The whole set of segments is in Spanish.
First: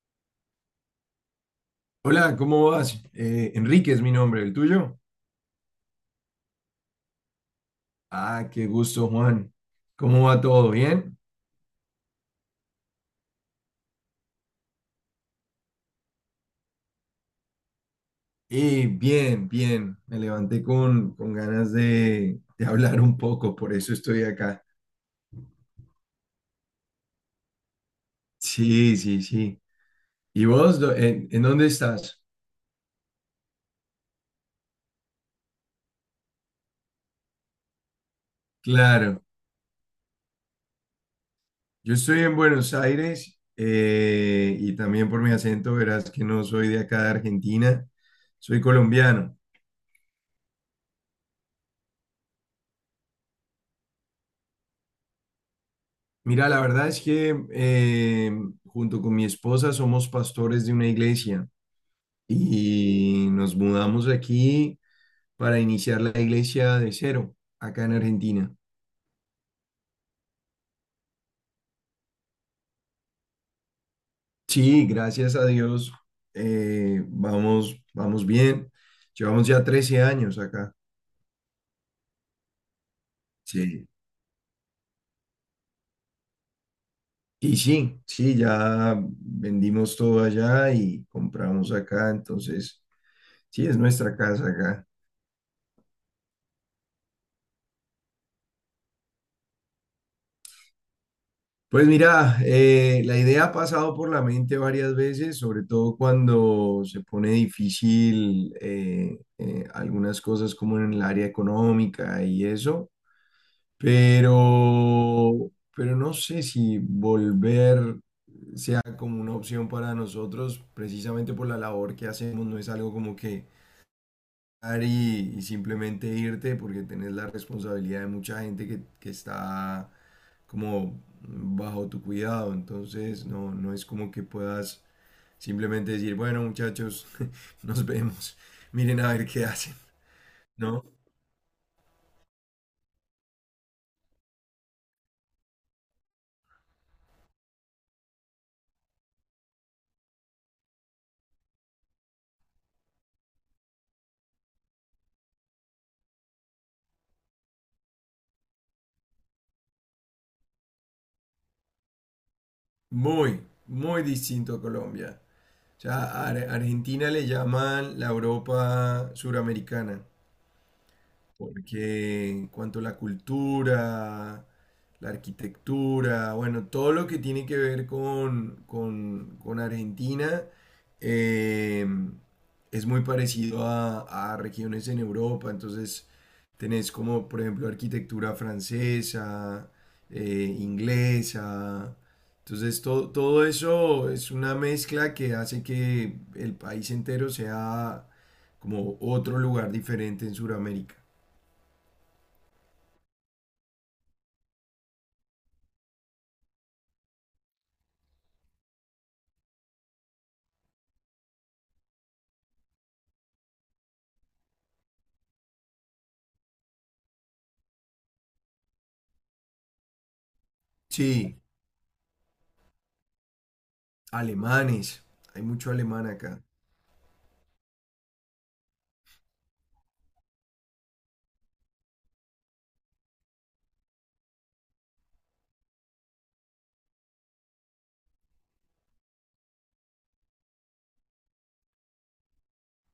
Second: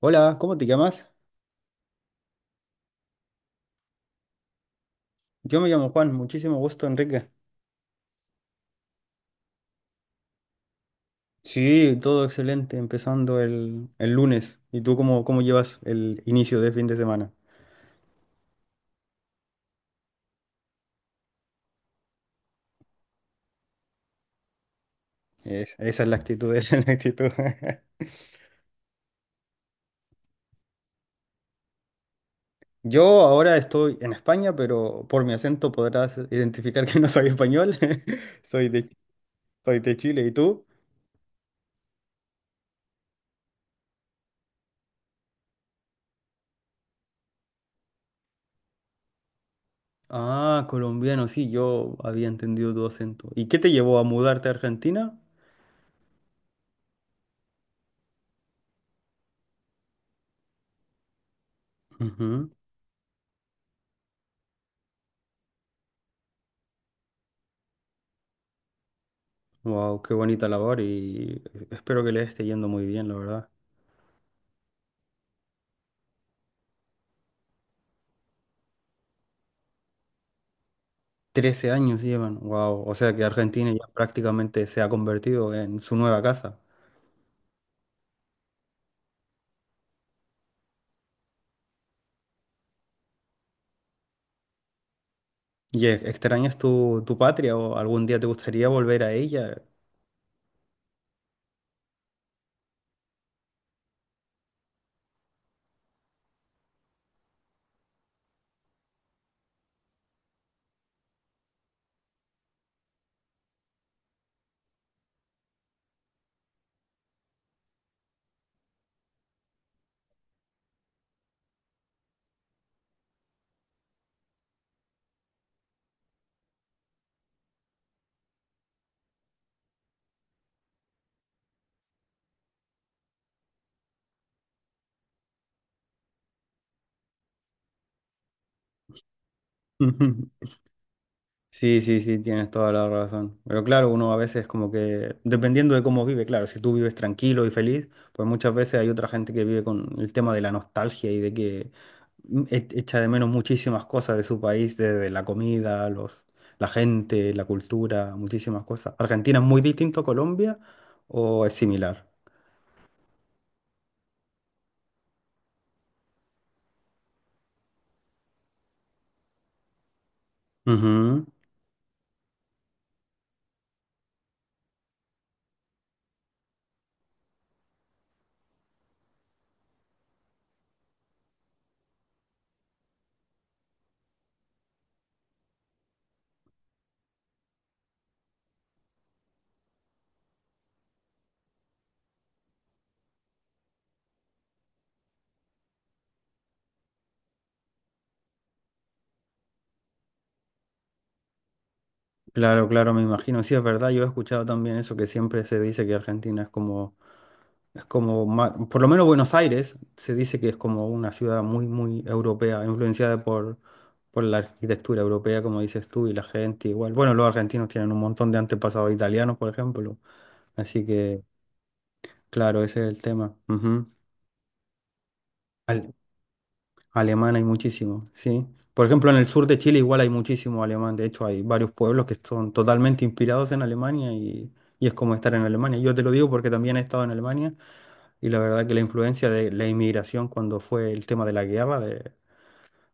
Hola, ¿cómo te llamas? Hola, ¿cómo vas? Enrique es mi nombre, ¿el tuyo? Yo me llamo Juan, muchísimo gusto, Enrique. Ah, qué gusto, Juan. ¿Cómo va todo? ¿Bien? Sí, todo excelente, empezando el lunes. ¿Y tú cómo llevas el inicio de fin de semana? Bien, bien. Me levanté con ganas de hablar un poco, por eso estoy acá. Esa es la actitud, esa es la actitud. Sí, sí, sí. ¿Y vos, en, ¿en dónde estás? Yo ahora estoy en España, pero por mi acento podrás identificar que no soy español. Soy de, Claro, Soy de Chile, ¿y tú? yo estoy en Buenos Aires y también por mi acento verás que no soy de acá de Argentina, soy colombiano. Ah, colombiano, sí, yo había entendido tu acento. ¿Y qué te llevó a mudarte a Argentina? Mira, la verdad es que junto con mi esposa somos pastores de una iglesia y nos mudamos aquí para iniciar la iglesia de cero, acá en Argentina. Wow, qué bonita labor y espero que le esté yendo muy bien, la verdad. Sí, gracias a Dios, vamos, vamos bien. Llevamos ya 13 años acá. 13 años llevan, wow, o sea que Argentina ya Sí. prácticamente se ha convertido en su nueva casa. Y sí, sí, ya vendimos todo allá y compramos acá, entonces sí, es nuestra casa acá. ¿Y extrañas tu patria o algún día te gustaría volver a ella? Pues mira, la idea ha pasado por la mente varias veces, sobre todo cuando se pone difícil algunas cosas como en el área económica y eso, pero no sé si volver ya como una opción para nosotros, precisamente por la labor que hacemos, no es algo como que dar y simplemente irte porque tenés la responsabilidad de mucha gente que está como bajo tu cuidado, entonces no, no es como que puedas simplemente decir, bueno muchachos, nos vemos, miren a ver qué hacen, ¿no? Sí, sí, sí, tienes toda la razón. Pero claro, uno a veces como que, dependiendo de cómo vive, claro, si tú vives tranquilo y feliz, pues muchas veces hay otra gente que vive con el tema de la nostalgia y de que echa de menos muchísimas cosas de su país, desde la comida, los, la gente, la cultura, muchísimas cosas. ¿Argentina es muy distinto a Colombia o es similar? Muy, muy distinto a Colombia. O sea, a Argentina le llaman la Europa suramericana. Ujú. Porque en cuanto a la cultura, la arquitectura, bueno, todo lo que tiene que ver con, con Argentina eh, es muy parecido a regiones en Europa. Entonces, tenés como, por ejemplo, arquitectura francesa, inglesa. Entonces, todo eso es una mezcla que hace que el país entero sea como otro lugar diferente en Sudamérica. Claro, claro, me imagino, sí, es verdad, yo he escuchado también eso que siempre se dice que Argentina es como... Es como, por lo menos Buenos Aires se dice que es como una ciudad muy, muy europea, influenciada por la arquitectura europea, como dices tú, y la gente igual. Bueno, los argentinos tienen un montón de antepasados italianos, por ejemplo. Así que, Sí, claro, ese es el tema. Ujú. alemanes. Hay mucho Al- alemán acá. Alemán hay muchísimo, sí. Por ejemplo, en el sur de Chile igual hay muchísimo alemán. De hecho, hay varios pueblos que son totalmente inspirados en Alemania y es como estar en Alemania. Yo te lo digo porque también he estado en Alemania. Y la verdad que la influencia de la inmigración cuando fue el tema de la guerra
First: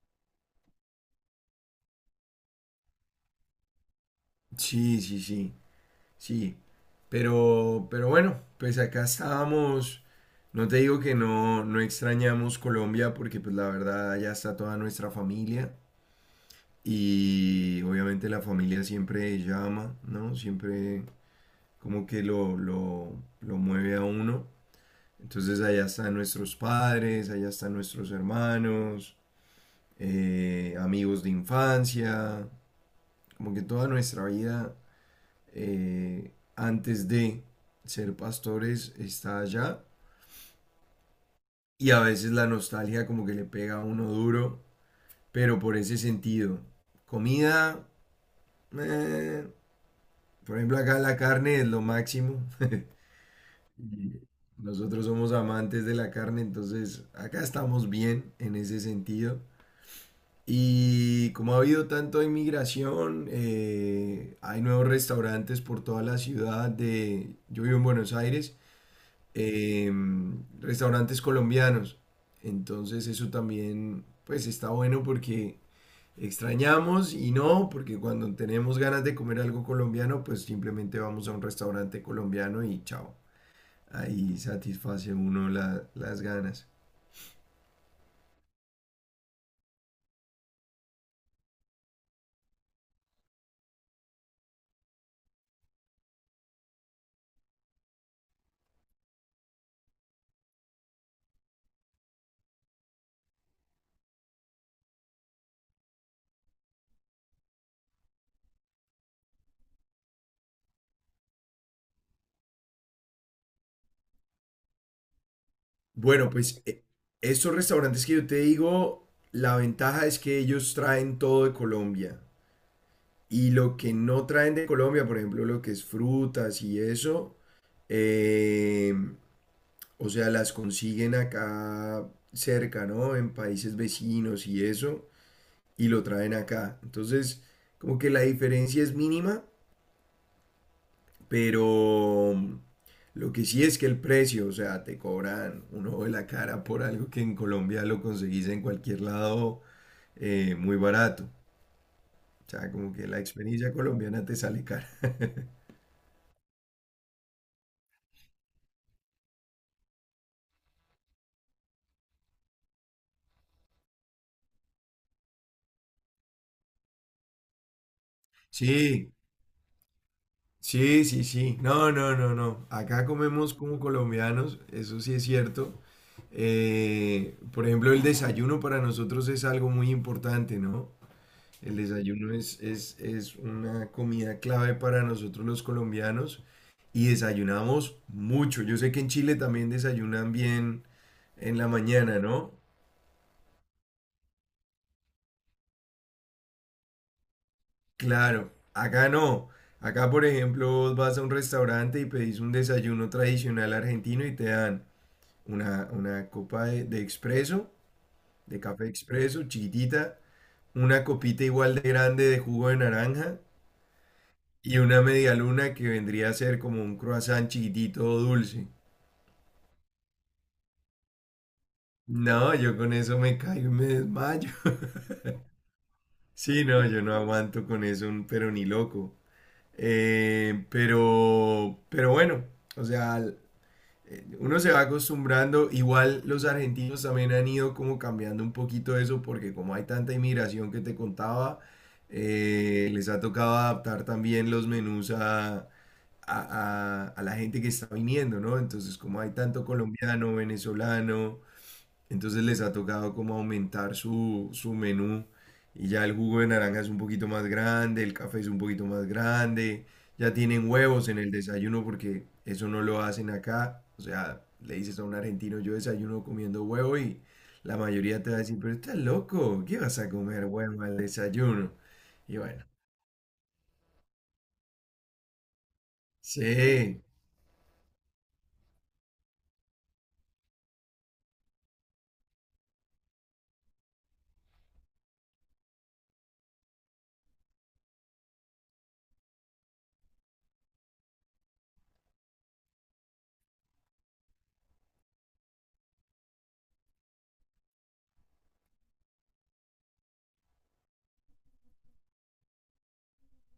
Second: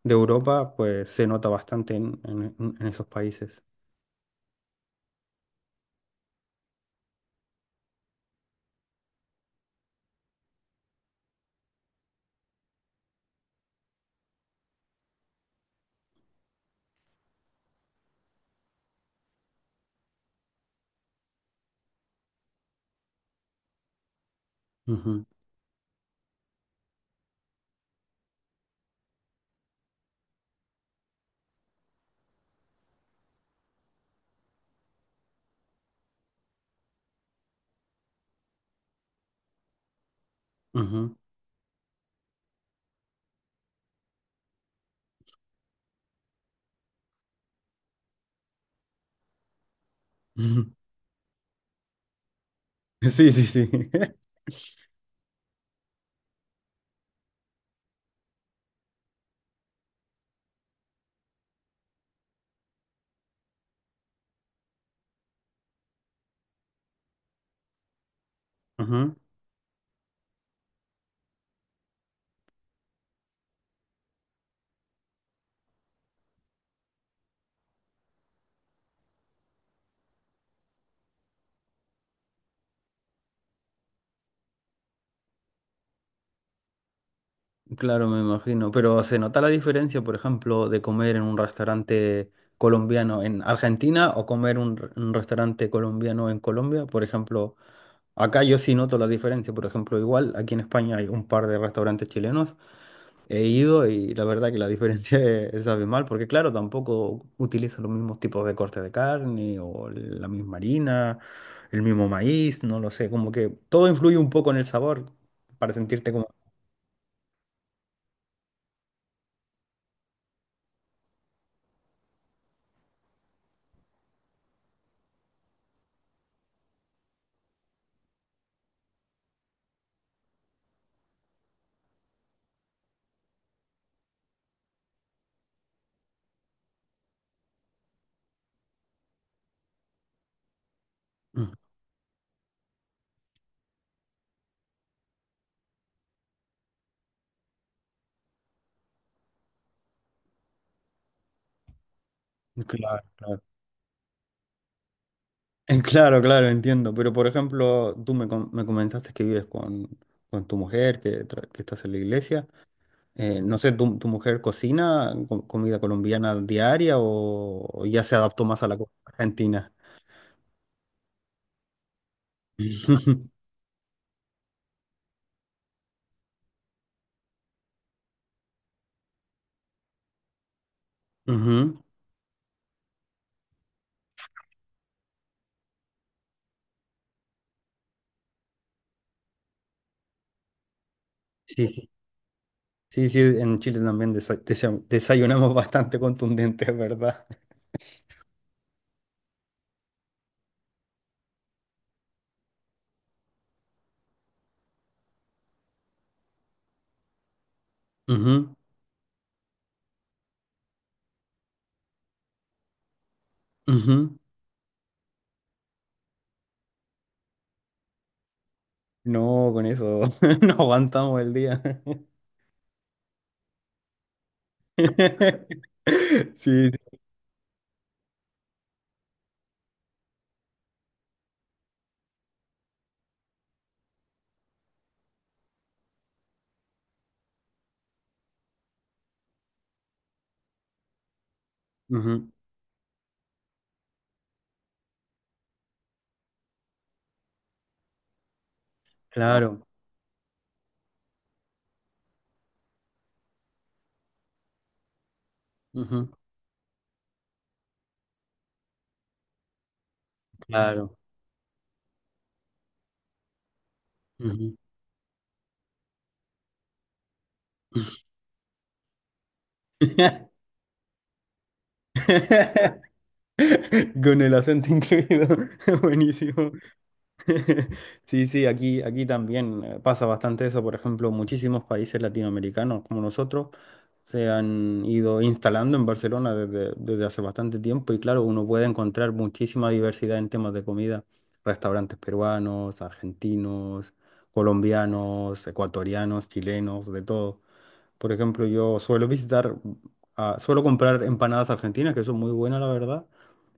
de Europa, pues se nota bastante en, en esos países. Sí, sí, sí, sí. Pero bueno, pues acá estábamos. No te digo que no, no extrañamos Colombia porque pues la verdad allá está toda nuestra familia y obviamente la familia siempre llama, ¿no? Siempre como que lo mueve a uno. Ujú, Entonces allá están nuestros padres, allá están nuestros hermanos, amigos de infancia. Como que toda nuestra vida antes de ser pastores está allá. ujú, Y a veces la nostalgia como que le pega a uno duro, pero por ese sentido. Comida, eh, por ujú. ejemplo acá la carne es lo máximo. Sí, sí, sí. Y nosotros somos amantes de la carne, entonces acá estamos bien en ese sentido. Y como ha habido tanta inmigración, hay nuevos restaurantes por toda la ciudad de, yo vivo en Buenos Aires, Ujú. eh, restaurantes colombianos. Entonces eso también, pues está bueno porque extrañamos y no, porque cuando tenemos ganas de comer algo colombiano, pues simplemente vamos a un restaurante colombiano y chao. Ahí satisface uno las ganas. Claro, me imagino. Pero se nota la diferencia, por ejemplo, de comer en un restaurante colombiano en Argentina o comer un, un restaurante colombiano en Colombia. Por ejemplo, acá yo sí noto la diferencia. Por ejemplo, igual aquí en España hay un par de restaurantes chilenos. He ido y la verdad que la diferencia es abismal, porque claro, tampoco utilizo los mismos tipos de cortes de carne o la misma harina, el mismo maíz, no lo sé, como que todo influye un poco en el sabor para sentirte como... Bueno, pues estos restaurantes que yo te digo, la ventaja es que ellos traen todo de Colombia. Y lo que no traen de Colombia, por ejemplo, lo que es frutas y eso, eh, o sea, las consiguen acá cerca, ¿no? En países vecinos y eso, y lo traen acá. Entonces, como que la diferencia es mínima. Mm, Pero lo que sí es que el precio, o sea, te cobran un ojo de la cara por algo que en Colombia lo conseguís en cualquier lado muy barato. O sea, como claro, que la claro. experiencia colombiana te sale cara. Claro, claro, entiendo, pero por ejemplo, tú me, me comentaste que vives con tu mujer, que, que estás en la iglesia. No sé, ¿tu, tu mujer cocina comida colombiana diaria o ya se adaptó más a la comida Sí, argentina? sí, sí, sí. No, no, no, no. Acá comemos como colombianos, eso sí es cierto. Por ejemplo, el desayuno para nosotros es algo muy importante, ¿no? El Ujú. desayuno es una comida clave para nosotros los colombianos y desayunamos mucho. Yo sé que en Chile también desayunan bien en Sí, la sí, mañana, ¿no? sí, sí, en Chile también desayunamos bastante contundente, es ¿verdad? Claro, acá no. Acá, por ejemplo, vos vas a un restaurante y pedís un desayuno tradicional argentino y te dan una copa de expreso, de café expreso, chiquitita, una copita igual de grande de jugo de naranja Ujú, ujú. y una media luna que vendría a ser como un croissant chiquitito dulce. No, con eso no aguantamos el día. No, yo con eso me caigo y me desmayo. Sí, Sí, no, yo no aguanto con eso, pero ni loco. Pero bueno, o sea, uno se va acostumbrando. Igual los argentinos también han ido como cambiando un poquito eso, porque como hay tanta inmigración que te contaba, ujú, les ha tocado adaptar también los menús a, a la gente que está viniendo, ¿no? Entonces, como hay claro, tanto colombiano, venezolano, entonces les ha tocado como aumentar su, su menú y ya ujú, el jugo de naranja es un poquito más grande, el café es un poquito más grande, ya tienen claro. huevos en el desayuno porque eso no lo hacen acá. O sea, le dices a un argentino, yo desayuno comiendo huevo y la Ujú. mayoría te va a decir, pero estás loco, ¿qué vas a comer huevo al desayuno? Y bueno, Con el acento incluido, buenísimo. sí, Sí, sí, aquí, aquí también pasa bastante eso. Por ejemplo, muchísimos países latinoamericanos como nosotros se han ido instalando en Barcelona desde, desde hace bastante tiempo y claro, uno puede encontrar muchísima diversidad en temas de comida. Restaurantes peruanos, argentinos, colombianos, ecuatorianos, chilenos, de todo. Por ejemplo, yo suelo visitar, ah, suelo comprar empanadas argentinas que son muy buenas, la verdad.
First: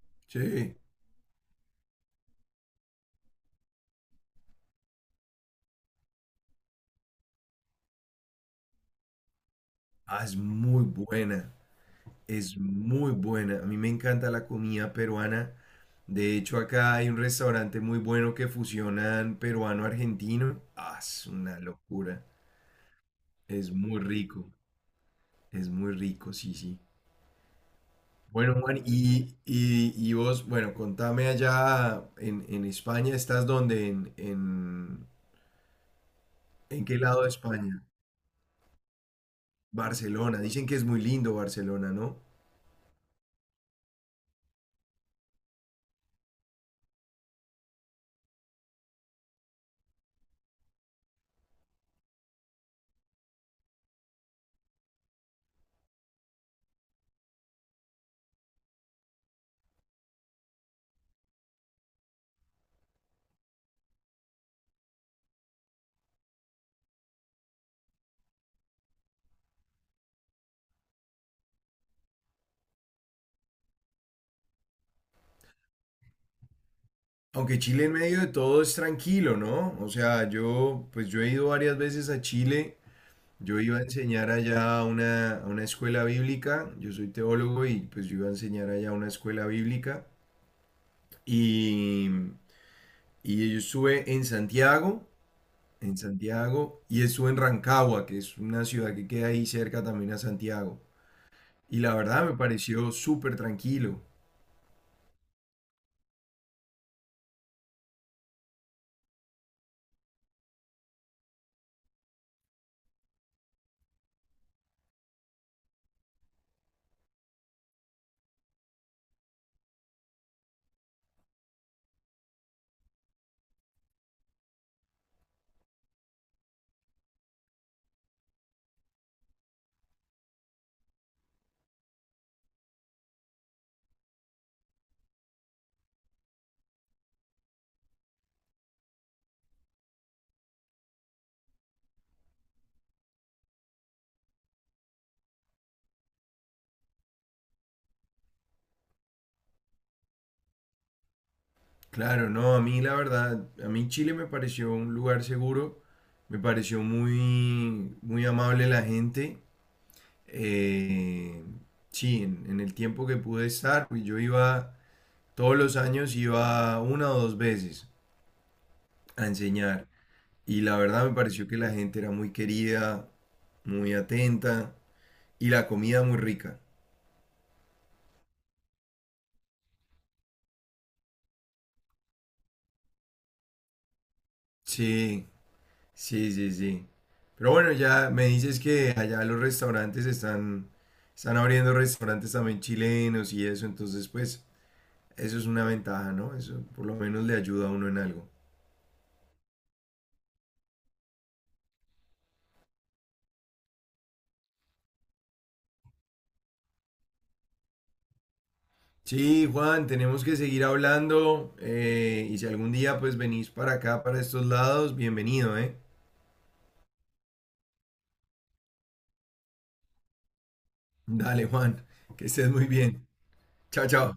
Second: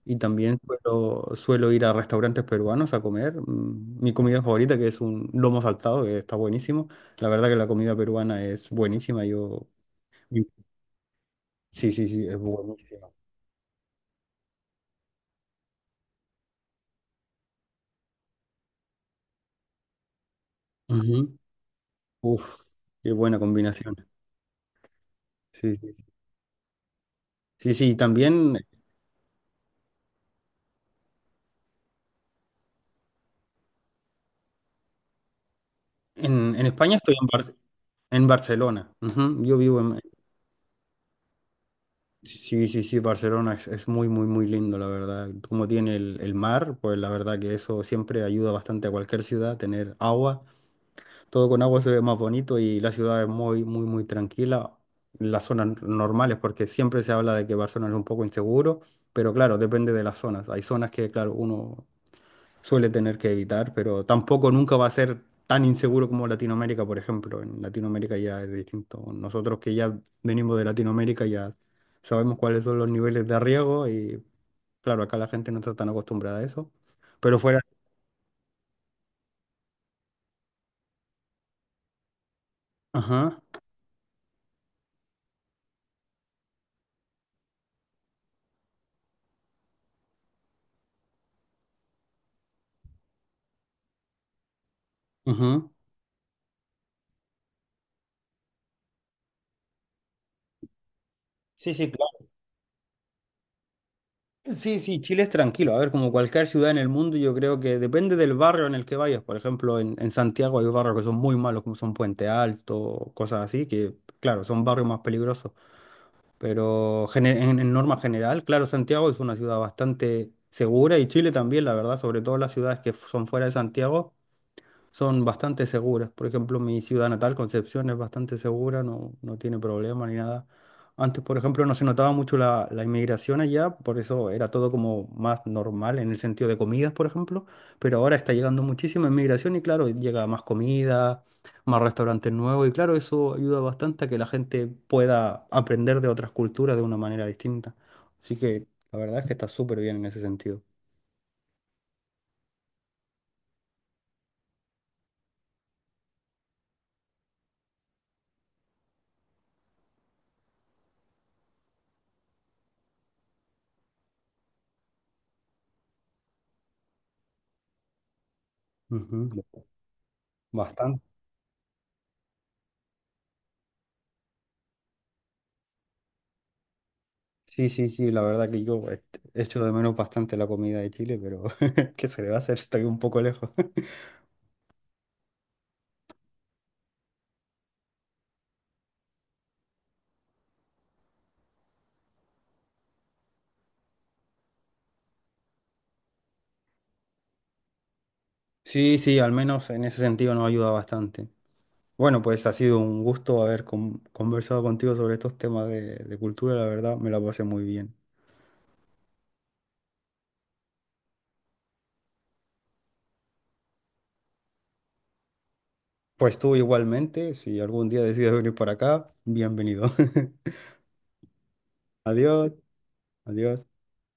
Y también sí, suelo, suelo ir a restaurantes peruanos a comer. Mi comida favorita, que es un lomo saltado, que está buenísimo. La verdad que la comida peruana es buenísima. Yo... ah, es muy buena, Sí, sí, sí, es es buenísima. muy buena. A mí me encanta la comida peruana. De hecho, acá hay un restaurante muy bueno que fusionan peruano-argentino. Ah, es Ujú. una locura. Uf, qué buena Es combinación. muy rico. Es Sí, muy sí. rico, sí, sí. Sí, sí, Bueno, también Juan, y vos, bueno, contame allá en España, ¿estás dónde? En En España qué estoy lado en, de España? en Barcelona. Ujú, yo vivo en... Barcelona. Dicen que es muy lindo Barcelona, ¿no? Sí, sí, sí, Barcelona es muy, muy, muy lindo, la verdad. Como tiene el mar, pues la verdad que eso siempre ayuda bastante a cualquier ciudad, tener agua. Todo con agua se ve más bonito y la ciudad es muy, muy, muy tranquila. Las zonas normales, porque siempre se habla de que Barcelona es un poco inseguro, pero claro, depende de las zonas. Hay zonas que, claro, uno suele tener que evitar, pero tampoco nunca va a ser tan inseguro como Latinoamérica, por ejemplo. En Latinoamérica ya es distinto. Nosotros que ya venimos de Latinoamérica ya sabemos cuáles son los niveles de riesgo y, claro, acá la gente no está tan acostumbrada a eso. Pero Aunque fuera... Chile en medio de todo es tranquilo, ¿no? O sea, yo, pues yo he ido varias veces a Chile. Ajá, Yo iba a enseñar allá a una escuela bíblica, yo soy teólogo y pues yo iba a enseñar allá a una escuela bíblica y, y yo estuve ajá. en Santiago y estuve en Rancagua, que es una ciudad que queda ahí cerca también a Santiago. Sí, Y sí, la claro. verdad me pareció súper tranquilo. Sí, sí, Chile es tranquilo. A ver, como cualquier ciudad en el mundo, yo creo que depende del barrio en el que vayas. Por ejemplo, en Santiago hay barrios que son muy malos, como son Puente Alto, cosas así, que claro, son barrios más peligrosos. Pero en norma general, claro, Santiago es una ciudad bastante segura y Chile también, la verdad, sobre todo las ciudades que son fuera de Santiago son bastante seguras. Por ejemplo, mi ciudad natal, Concepción, es bastante segura, no, no tiene problema ni nada. Antes, por ejemplo, no se notaba mucho la, la inmigración allá, por eso era todo como más normal en el sentido de comidas, por ejemplo, pero ahora está llegando muchísima inmigración y claro, llega más comida, más restaurantes nuevos y claro, eso ayuda bastante a que la gente pueda aprender de otras culturas de una manera distinta. Así que la verdad es que está súper bien en ese sentido. Claro, no, a mí la verdad, a mí Chile me pareció un lugar seguro, me pareció muy, muy amable la gente. eh, sí, en el tiempo que pude estar, pues, yo iba, todos los años iba 1 o 2 veces a Ujú. enseñar. Y la Bastante. verdad me pareció que la gente era muy querida, muy atenta y la comida muy rica. Sí, sí, sí, la verdad que yo este, echo de menos bastante la comida de Chile, pero ¿qué se le va a hacer? Estoy un poco lejos. Sí, sí, sí, sí. Pero bueno, ya me dices que allá los restaurantes están, están abriendo restaurantes también chilenos y eso, entonces pues eso es una ventaja, ¿no? Eso por lo menos le ayuda a uno en algo. Sí, sí, al menos en ese sentido nos ayuda bastante. Bueno, pues ha sido un gusto haber conversado contigo sobre estos temas de cultura, la verdad me la pasé muy bien. Sí, Juan, tenemos que seguir hablando y si algún día pues venís para acá, para estos lados, bienvenido, ¿eh? Pues tú igualmente, si algún día decides venir por acá, bienvenido. Dale, Juan, que estés Adiós, muy bien. adiós. Chao, chao.